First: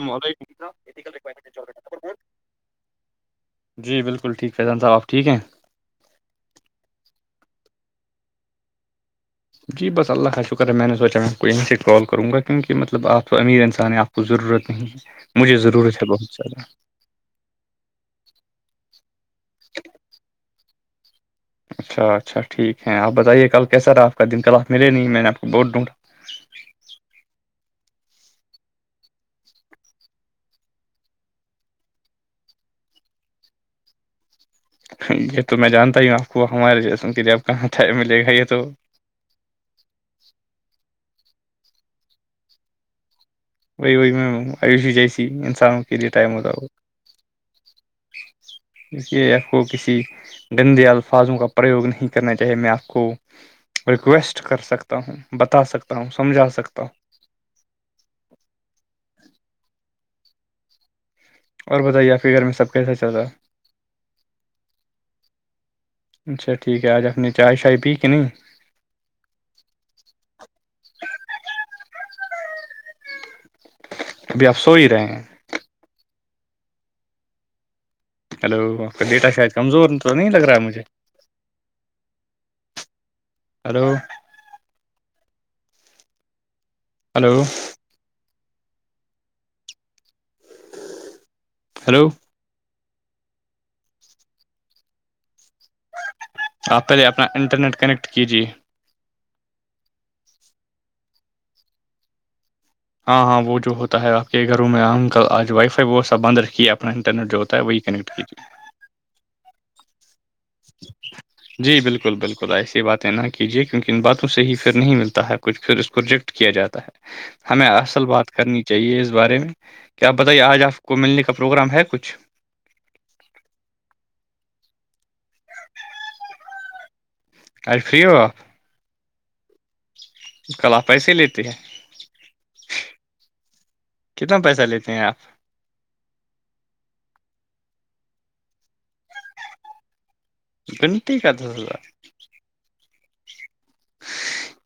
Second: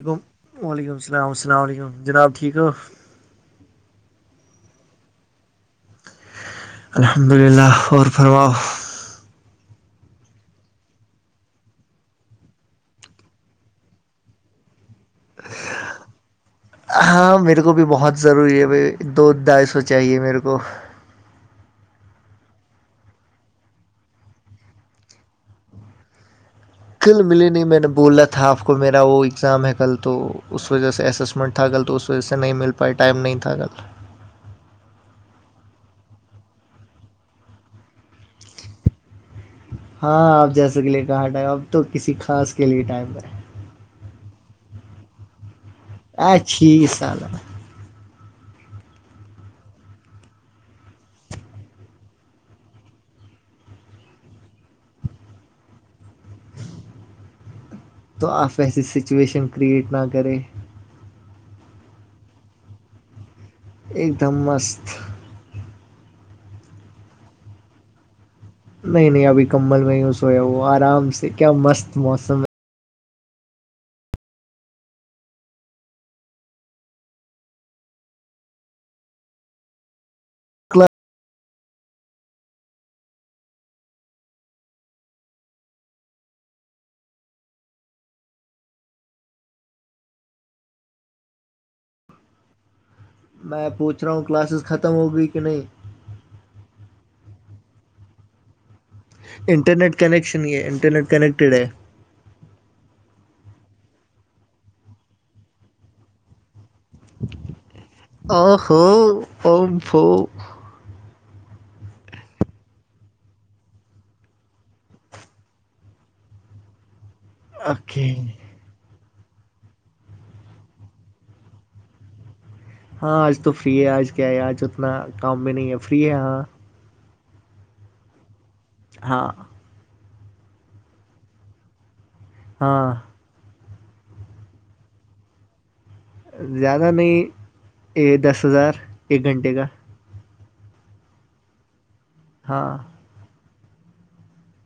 وعلیکم وعلیکم السلامسلام علیکم جناب ٹھیک ہو جی بالکل ٹھ ہےییدان صاح آپ ٹھیک ہیں الحمد للہ اور فرماؤ جی بس اللہ کا شکر ہے میں نے سوچا میں آپ کو یہیں سے کال کروں گا کیونکہ مطلب آپ کو امیر انسان ہیں آپ کو ضرورت نہیں ہے مجھے ضرورت ہے بہت زیادہ ہاں میرے کو بھی بہت ضروری ہے بھائی دو دائشو چاہیے میرے کو اچھا اچھا ٹھیک ہے آپ بتائیے کل کیسا رہا آپ کا دن کل آپ ملے نہیں میں آپ کو بوٹ ڈوںونڈا کل ملیے نہیں میں نے بولا تھا آپ کو میرا وہ ایگزام ہے کل تو اس وجہ سے ایس ایس منٹ تھا کل تو اس وجہ سے نہیں مل پائے ٹائم نہیں تھا کل یہ تو میں جانتا ہی ہوں آپ کو ہمارے جیسن کے لیے آپ کہاں ٹائم ملے گا یہ تو ہاں آپ جا سک لیے کہاں ٹائم اب تو کسی خاص کے لیے ٹائم پر ہے وہی وہی میں آیوشی جیسی انسانوں کے لیے ٹائم ہوگ اچھی بت سال اسے آپ کو کسی گندے الفاظوں کا پرریوگ نہیں کرنا چاہیے میں آپ کو ریکویسٹ کر سکتا ہوں بتا سکتا ہوں سمجھا سکتا ہوں تو آپ ایسی سچویشن کریئٹ نہ کریں اور بتائیے یا ف گگر میں سب کیسا چلتا ہے ایک دم مست اچھا ٹھیک ہے آج اپنی چائے شائے پی کہ نہیں نہیں نہیں ابھی کمل میںی سویا وہ آرام سے کیا مست موسم ہے ابھی آپ سو ہی رہے ہیں ہلو بیٹا شاید کمزور تو نہیں لگ رہا ہے مجھے اور ہلو ہیلو میں پوچھ رہا ہوں کلاسز ختم ہو گئی کہ نہیں آپ پہلے اپنا انٹرنیٹ کنیکٹ کیجیے انٹرنیٹ کنیکشن یہ ہے انٹرنیٹ کنیکٹیڈ ہے ہاں ہاں وہ جو ہوتا ہے آپ کے گھروں میں ہم آج وائی فائی وہ سب بند رکھیے اپنا انٹرنیٹ جو ہوتا ہے وہی کنیکٹ کیجیے آخر ان سو [unintelligible] ج [unintelligible] جی بالکل بالکل ایسی باتیں نہ کیجے کیونک ان باتوں سے ہی پھر نہیں ملتا ہے کچھ پھر اس پروجیکٹ کیا جاتا ہے ہمیں اصل اوکے بات کرنی چاہیے اس بارے میں کیا آپ بتائیے آج آپ کو ملنے کا پروگرام ہے کچھ ہاں آج تو فری ہے آج کیا ہے آج اتنا کام بھی نہیں ہے فری ہے ہاں ا فری ہو ہاں کل آ پیسے لیتے ہے ہاں کتنا پیسہ لیتے ہیں آپ زیادہ نہیں دس ہزار ایک گھنٹے کا بنٹی کا تھاا ہاں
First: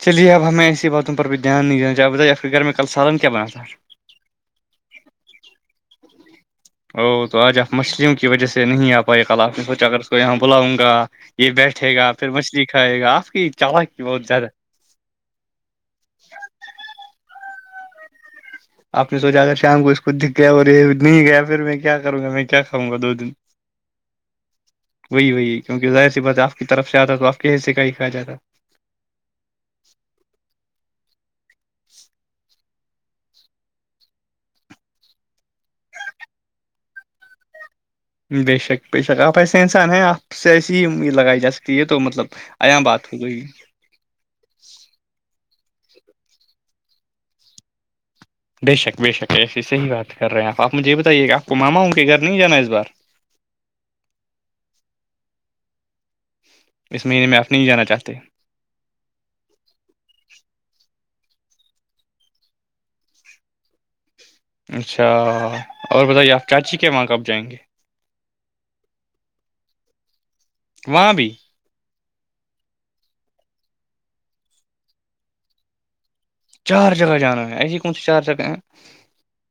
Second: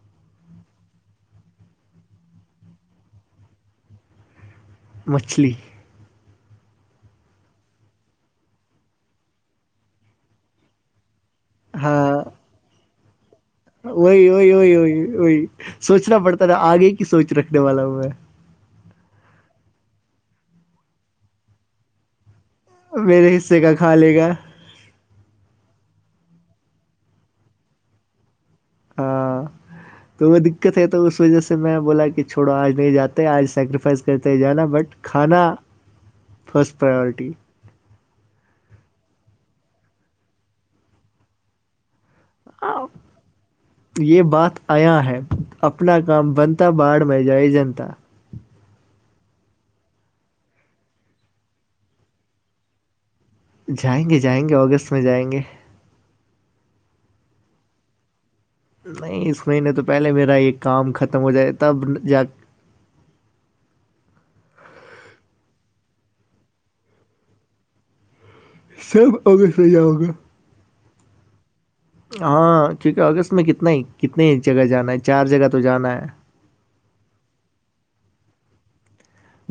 چلیے اب ہمیں ایسی باتوں پر بھی دھیان نہیں دینا چاہے بتائیے آپ کے گھر میں کل سالن کیا بناات تھا مچھلی او تو آج آپ مچھلیوں کی وجہ سے نہیں آ پائے کل آپ نے سوچا اگر اس کو یہاں بلاؤں گا یہ بیٹھے گا ہاں پھر مچھلی کھائے گا آپ کی چالاکی بہت وہی زیادہ وہی وہی وہی وہی سوچنا پڑتا تھا آگے کی سوچ رکھنے والا ہوں میں آپ نے سوچا اگر شام کو اس کو دکھ گیا اور یہ نہیں گیا پھر میں کیا کروں گا میں کیا پؤوں گا دو دن میرے حصے کا کھا لے گا وہی وہی کیونک ظاہر سی بات آپ کی طرف سے آتا ہے تو آپ کے حصے کا ہی کھیا جاتا ہاں تو وہ دقت ہے تو اس وجہ سے میں بولا کہ چوڑو آج نہیں جاتے آج سیکریفائز کرتے جانا بٹ کھانا فسٹ پرائیورٹی بے شک بے شک آپ ایسے انسان ہیں آپ سے ایسی ہی لگائی جا سکتی ہے تو مطلب آیا بات ہو گئی یہ بات آیا ہے اپنا کام بنتا باڑ میں جائے جنتا بے شک بے شک ایسی صحیح بات کر رہے ہیں آپ آپ مجھے بتائیے کہ آپ کو ماما ہوں کہ گھر نہیں جانا اس بار جائیں گے جائیں گے اگست میں جائیں گے اس مہینے میں آپ نہیں جانا چاہتے نہیں اس مہینے تو پہلے میرا یہ کام ختم ہو جائے تب جا اچھا اور بتائیے آپ چاچی کے وہاں کب جائیں گے صرف اگ سے ہوگا وہاں بھی ہاں کیونکہ اگست میں کتنا ہی کتنے جگہ جانا ہے چار جگہ تو جانا ہے چار جگہ جانا ہے ایسی کون سی چار جگہ ہیں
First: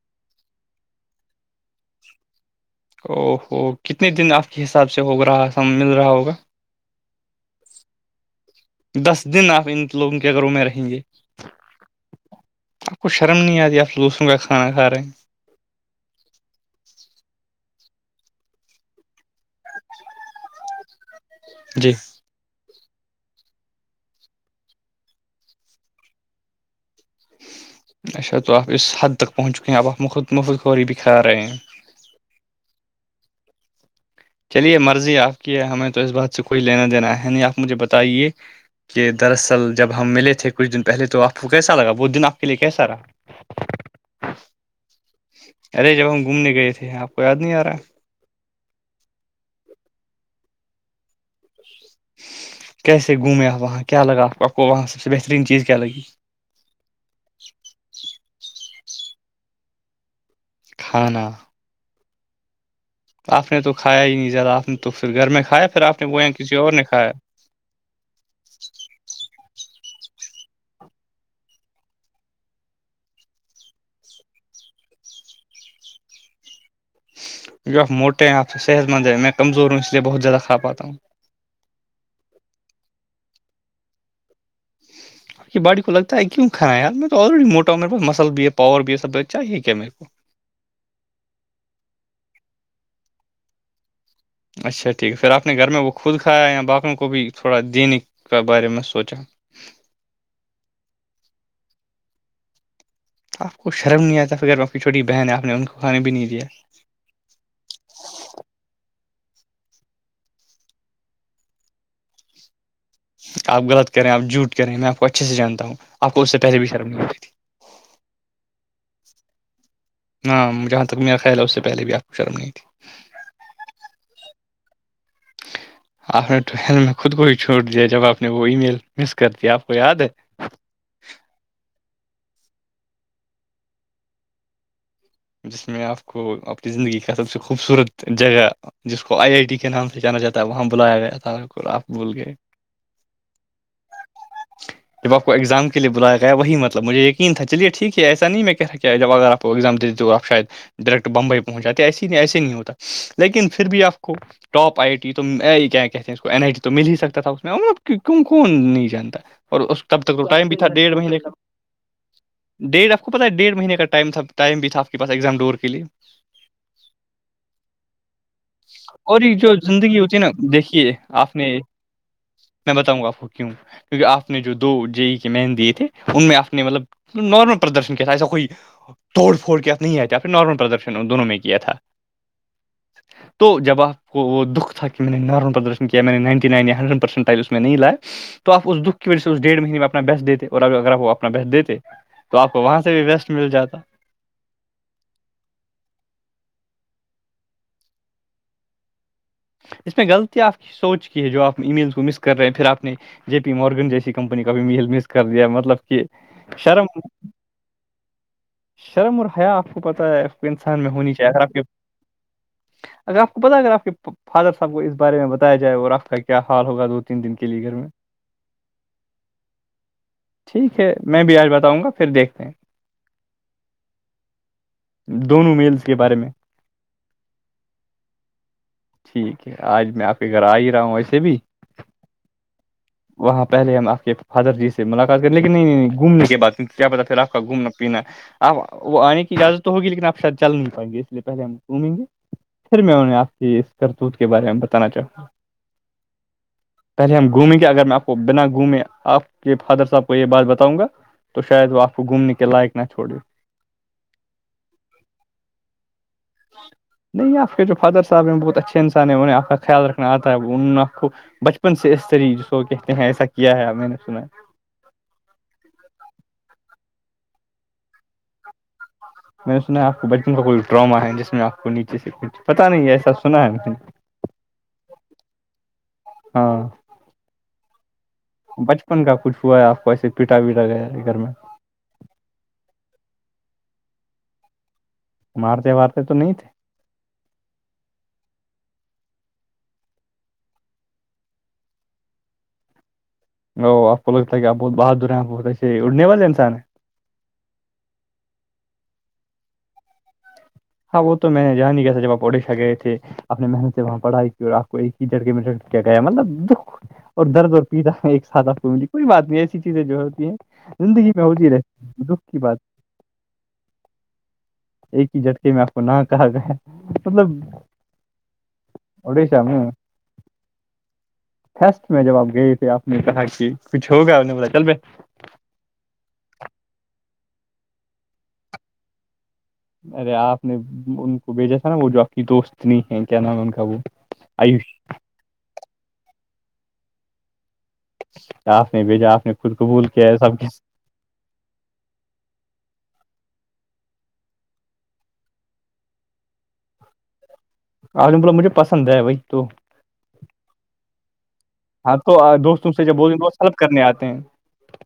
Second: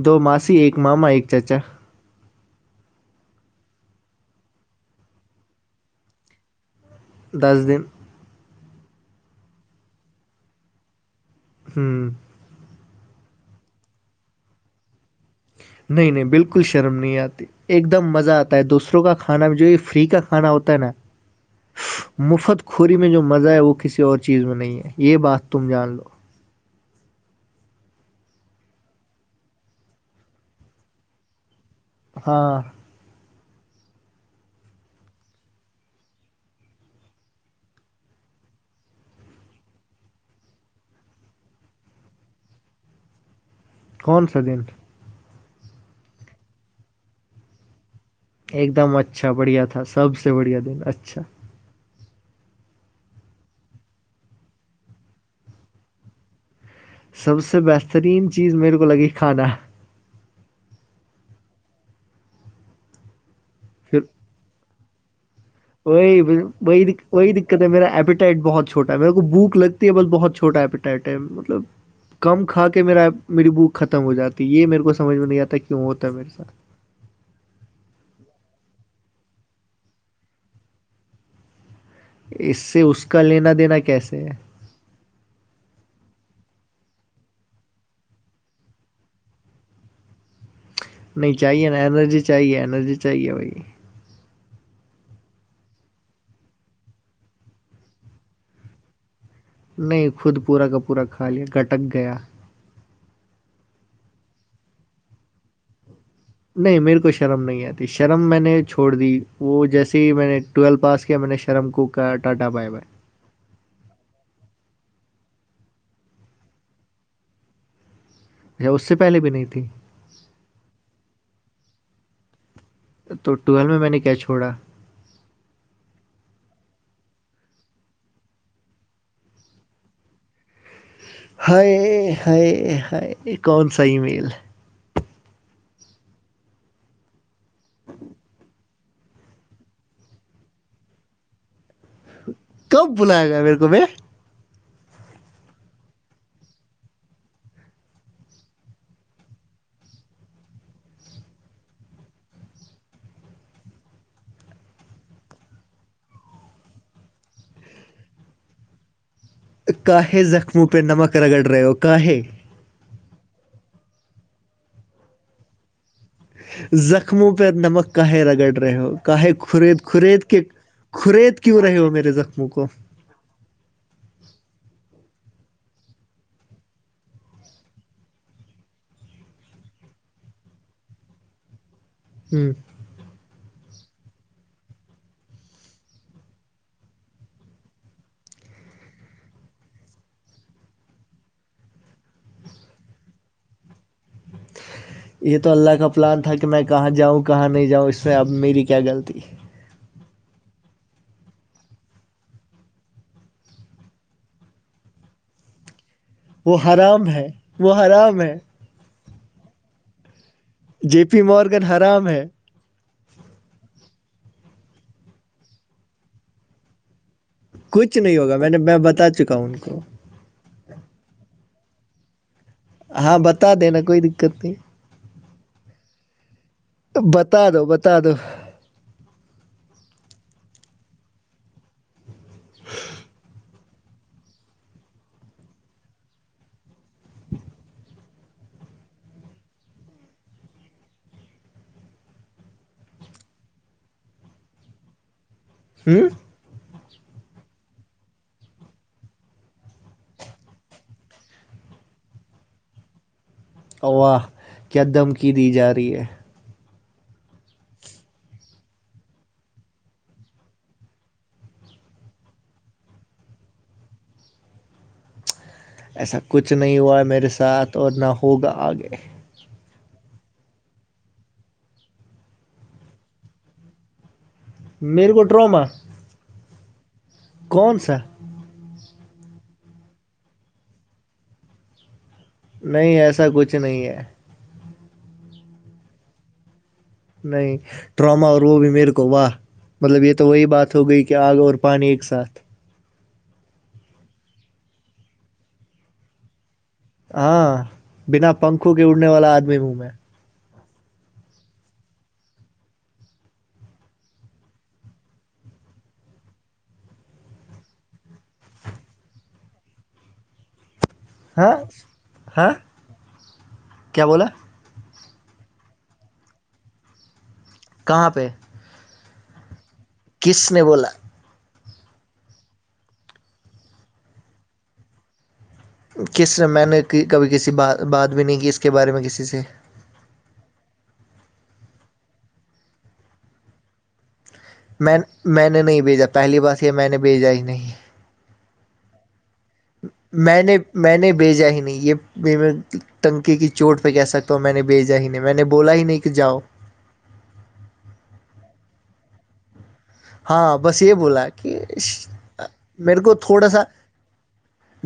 دو ماسی ایک ماما ایک چاچا او ہوو کتنے دن آپ کے حساب سے ہو رہا س مل رہا ہوگا دس دن دس دن آپ ان لوگوں کے گھروں میں رہیں گے ہوں آپ کو شرم نہیں آتیی آپ لوسوں کا کھانا کھا رہے ہیں نہیں نہیں بالکل شرم نہیں آتی ایک دم مزہ آتا ہے دوسروں کا کھانا میں جو یہ فری کا کھانا ہوتا ہے نا جی مفت کھوری میں جو مزہ ہے وہ کسی اور چیز میں نہیں ہے یہ بات تم جان لو اس کا جواب اس حد تک پہنچ چکے ہیں اب ہم خود مخدوری بھی کرا رہے ہیں ہاں چلیے مرضی آپ کی ہمیں تو اس بات سے کوئی لینا دینا ہے نہیں آپ مجھے بتائیے کہ دراصل جب ہم ملے کچھ دن پہلے تو آپ کو کیسا لگا وہ دن آپ کے لیے کیسا رہا ہ [unintelligible] کون سا دن ارے جب ہم گھومنے گئے تھے آپ کو یاد نہیں آ رہا ہے ایک دم اچھا بڑھیا تھا سب سے بڑھیا دن اچھا کیسے گھومے آپ وہاں کیا لگا آپ آپ کو وہاں سب سے بہترین چیز کیا لگی سب سے بہترین چیز میرے کو لگی کھانا کھانا آپ نے تو کھایا ہی نہیں زیادا آپ نے تو پھر گھر میں کھایا پھر وہ آپ نے یہاں کسی اور نے وک کھایا ودک کہتے میرا ایپیٹائٹ بہت چھوٹا ہے میرے کو بھک لگتی ہے بس بہت چھواپیٹائٹ ہے مطلب کم کھا کے میرا میری بوک ختم ہو جاتی ہے یہ میرے کو سمجھ میں نہیں آتا کیوں ہوتا ہے میرے ساتھ جو آپ موٹے ہیں آپ سے صحت مند ہے م میں کمزور ہوں اس لیے بہت زیادہ کھا پاتا ہوں اس سے اس کا لینا دینا کیسے ہے آپ بای کو لگتا ہے کیوں کھا یار میں تو آلریی موٹاوں میرےا مل بھی ہے پاور بھی ہے سب چاہے کیا میرے کو نہیں چاہیے نا انرجی چاہیے انرجی چاہیے بھائی اچھا ٹھیک ہے پھر آپ نے گھر میں وہ خود کھایا یا باقیوں کو بھی تھوڑا دینے کا بارے میں سوچا نہیں خود پورا کا پورا کھا لیا گھٹک گیا آپ کو شرم نہیں آتا پ ا آپ کی چھوٹی بہن آپ نے ان کو کھانا بھی نہیں دیا نہیں میرے کو شرم نہیں آتی شرم میں نے چھوڑ دی وہ جیسے ہی میں نے ٹویل پاس کیا میں نے شرم کو کا ٹاٹا بائے بائے آپ غلط کریں آپ جھٹ کریں میں آپ کو اچھے سےانتا ہوں آپ کو اس سے پہلے بھی شرم نہیں ہو ستیی اچھا اس سے پہلے بھی نہیں تھی ہاں جہاں تک میرا خیال ہے اس سے پہلے بھی آپ کو شرم نہیں تھی تو ٹویلو میں نے کیا چھوڑا آپ نے ٹوہل میں خود کو ہی چھوڑ دیا جب آپ نے وہ ای میل مس کر دیا آپ کو یاد ہے ہائے ہائے ہائے کون سا ای میل جس میں آپ کو اپپنی زندگی کا سب سے خوبصورت جگہ جس کو آئی آئی ٹی کے نام سے جانا جا ہے وہاں بلایا گیا تھا آپ کو کب بلایا گا میرے کو میں [inaudible] جب آپ کو ایگزام کے لیے بلایا وہی مطلبجھے یقین تھا چلیےٹھیک ہے ایسا نہیں میں کہ تھا کیا کہ جب اگر آپ کو ایگزام دے د آپ شاید ڈائریکٹ بمبئی پہنچ جاتے ایسے ہی نہیں ایسے نہیں ہوتا لیکن پھر بھی آپ کو ٹاپ آئی ٹی تو کیا کہتے ہیں اس کو این آئی ٹی تو مل ہی سکتا تھا اس میںب کیوں کون نہیں جانتا اور اس تب تک کاہے وہ ٹائم بھی تھا زخموں پہ ڈیڑھ نمک مہینے کا رگڑ رہے ہو کاہے ڈیٹ آپ کو پتہ ہے ڈیڑھ مہینے کا ٹائم تھا ٹائم بھی تھا آپ کے پاس ایگزام ڈور کے لیے زخموں پ نمک کااہے رگڑ رہے ہو اور کااہے یہ جو خرید زندگی ہوتی ہے خرید نا کے دیکھیے آپ خرید نے کیوں رہے ہو میرے زخموں کو میں بتاؤں گ آپ کو کیوں کیکہ آپ نے جو دو جے ای کے مین دیے تھے ان میں آپ نے مطلب نارمل پردرشن کیا تھا ایسا کوئی توڑ پھوڑ کیا تھا نہیں آیا آپ نے نارمل پردرشن ان دونوں میں کیا تھا ہوں [inaudible] تو جب آپ کو وہ دکھ تھا کہ میں نے نارول پردرشن کیا میں نے نائنٹی نائنیا ہنریڈ پرسینٹ ٹائل اس میں نہیں لائے تو آپ اس دکھ کی وجہ سے اس ڈیڑھ مہینے میں اپنا بیس دیتے اور ا اگر آپ وہ اپنا بیس دیتے تو آپ کو وہاں سے بھی بیسٹ مل جاتا [inaudible] یہ تو اللہ کا پلان تھا کہ میں کہاں جاؤں کہاں نہیں جاؤں اس سے اب میری کیا غلطی اس میں غلطی آپ کی سوچ کی ہے جو آ ای میل کو مس کر رہے ہیں پھر آپ نے جے پی مارگن جیسی کمپنی کا بھی میل مس کر دیا مطلب کہ وہ شرم حرام ہے وہ حرام ہے شرم اور حیا آپ کو پتہ ہے آ انسان میں جے ہونی پی چاہیےر آپ کی مورگن حرام ہے اگر آپ کو پتاہ اگر آپ کے فادر صاحب کو اس بارے میں بتایا جائے اور آپ کا کیا حال ہوگا دن کے لیےئے کچھ نہیں ہوگا میں نے میں بتا چکا ہوں ان کو ٹھیک ہے میں بھی آج بتاؤں گا پھر دیکھتے ہیں ہاں بتا دینا کوئی دقت نہیں دونوں میلز کے بارے میں بتا دو بتا دو ٹھیک ہے آج میں آپ کے گھر آ ہی رہا ہوں ویسے بھی وہاں پہلے ہم آ کے فادر جی سے ملاقات کریں لیکن نہیں گھومنے کے بع کیا پتا پھر آپ کا گھومنا پینا آپ وہ آنے کی اجازت تو ہوگی لیکن آپ شاید جل نہیں پائیں گے اس لیے پہلے ہم گھومیں گے پھر میں انہیں آپ کی اس کرتوت کے بارے میں بتانا چاہوں گا ہوں پہلے ہم گھومیں گے اگر میں آپ کو بنا گھومے آپ کے فادر صاحب کو یہ بات بتاؤں گا تو شاید وہ آپ کو گومنے کے لائق نہ تھوڑی اواہ کیا دھمکی دی جا رہی ہے نہیں آپ کے جو فادر صاحب ہیں بہت اچھے انسان ہیں انہیں آپ کا خیال رکھنا آتا ہے انہوں آپ کو بچپن سے اس طریح سو کہتے ہیں ایسا کیا ہے میں نے سنا ہے ایسا کچھ نہیں ہوا ہے میرے ساتھ اور نہ ہوگا آگے میں نے سنا ہے آپ کو بچپن کا کوئی ڈرامہ ہے جس میں آپ کو نیچے سے کچ پتہ نہیں ایسا سنا ہے [unintelligible] میرے گوو ڈروما ہاں کون سا بچپن کا کچھ ہوا ہے آپ کو ایسے پیٹا وٹا گیا گھر میں نہیں ایسا کچھ نہیں ہے مارتے وارتے تو نہیں تھے نہیں ٹراما اور وہ بھی میرے کو واہ مطلب یہ تو وہی بات ہو گئی کہ آگ اور پانی ایک ساتھ او آپ کو لگتا ہے آپ بہت بہر دور ہیں آپ بہت ایسے اڑنے والے انسان ہیں ہاں بنا پنکھوں کے اڑنے والا آدمی ہوں میں ہاں وہ تو میں نے جہانی کیا تھا جب آپ پڑیشا گئے تھے اپنے محن سے وہاں پڑھائی کی اور آپ کو ایک ہی جڑکے میں کیا گیا مطلب دکھ اور درد اور پیتاا ایک ساتھ آپ کو ملی کوئی بات نہیں ایسی چیزیں جو ہوتی ہیں زندگی میں ہو ج ہاں رہے دکھ کی ہاں بات کیا بولا ایک ہی جھٹکے میں آپ کو نہ کہا گیا مطلب کہاں پہ اڑیس میں کس نے بولا سٹ میں جب آپ گئے تھے آپ نے کہا کہ کچھ ہوگا آپ نے پتا چل ب کس میں نے کبھی کسی ب بات بھی نہیں کی اس کے بارے میں کسی سے ارے آپ نے ان کو بھیجا تھا نا وہ جو آپ کی دوست نہیں ہے کیا نام ہے ان کا وہ آیوش میں میں نے نہیں بھیجا پہلی بات یہ میں نے بھیجا ہی نہیں آپ نے بھیجا آپ نے خود قبول کیا ہے سب میں ک نے میں نے بھیجا ہی نہیں یہ نکی کی چوٹ پہ کہہ سکتا ہوں میں نے بھیجا ہی نہیں میں نے بولا ہی نہیں کہ جاؤ آالم ب مجھے پسند ہے وہی تو ہاں بس یہ بولا کہ ہاں تو آ، دوست تم سے جب میرے کو بولیں دوست تھوڑا ہیلپ سا کرنے آتے ہیں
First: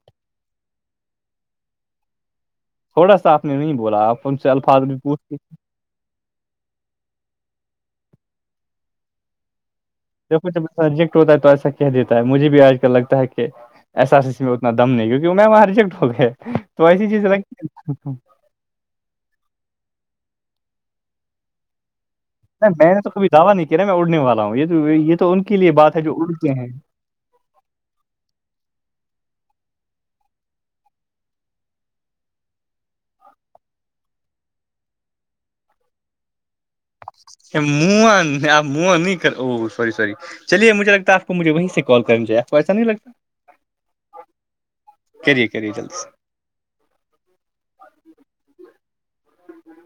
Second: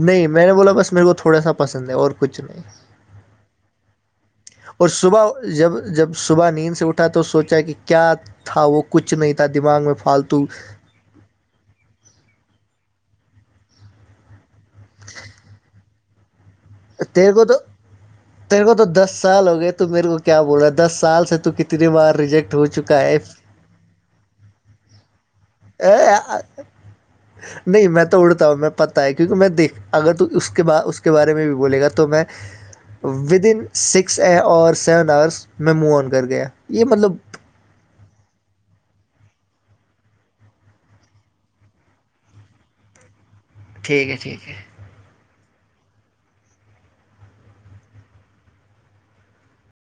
نہیں میں نے بولا بس میرے کو تھوڑا سا پسند ہے اور کچھ نہیں تھوڑا سا آپ نے نہیں بولا آپ ان سے الفاظ اور بھی پوچھ صبح کے جب جب صبح نیند سے اٹھا تو سوچا کہ کیا تھا وہ کچھ نہیں تھا دماغ میں پ دیکھو جب ایسا ریجیکٹ ہوتا ہے تو ایسا کہ دیتا ہے مجھے بھی آج کل لگتا ہے کہ ایسا اتنا دم نہیں کیونکہ میں وہاں ریجیکٹ ہو گیا تو ایسی چیز تیرے کو تو رکھھی تیرے کو تو دس سال ہو گئے تو میرے کو کیا بول رہا دس سال سے تو کتنی بار ریجیکٹ ہو نہیں میں چکا نے ہے توب دعوی نہیں کیا نا میں اڑنے والا ہوں یہ یہ تو ان کے لیے بات ہے جو اڑتے ہیں [unintelligible] نہیں میں تو اڑتا ہوں میں پتہ ہے کیونکہ میں دیکھ اگر تو اس کے ب اس کے بارے میں بھی بولے گا تو میں ود ان سکس اے اور سیون آورس میں مو آن کر گیا یہ مطلب من آ م نہیں ا سور سور چلیے مجھے لگتا آپ کو مجھے وہیں سے کال کریں چیے آپ کو ایسا نہیں لگتا ٹھیک ہے ٹھیک ہے کریے کریے چلس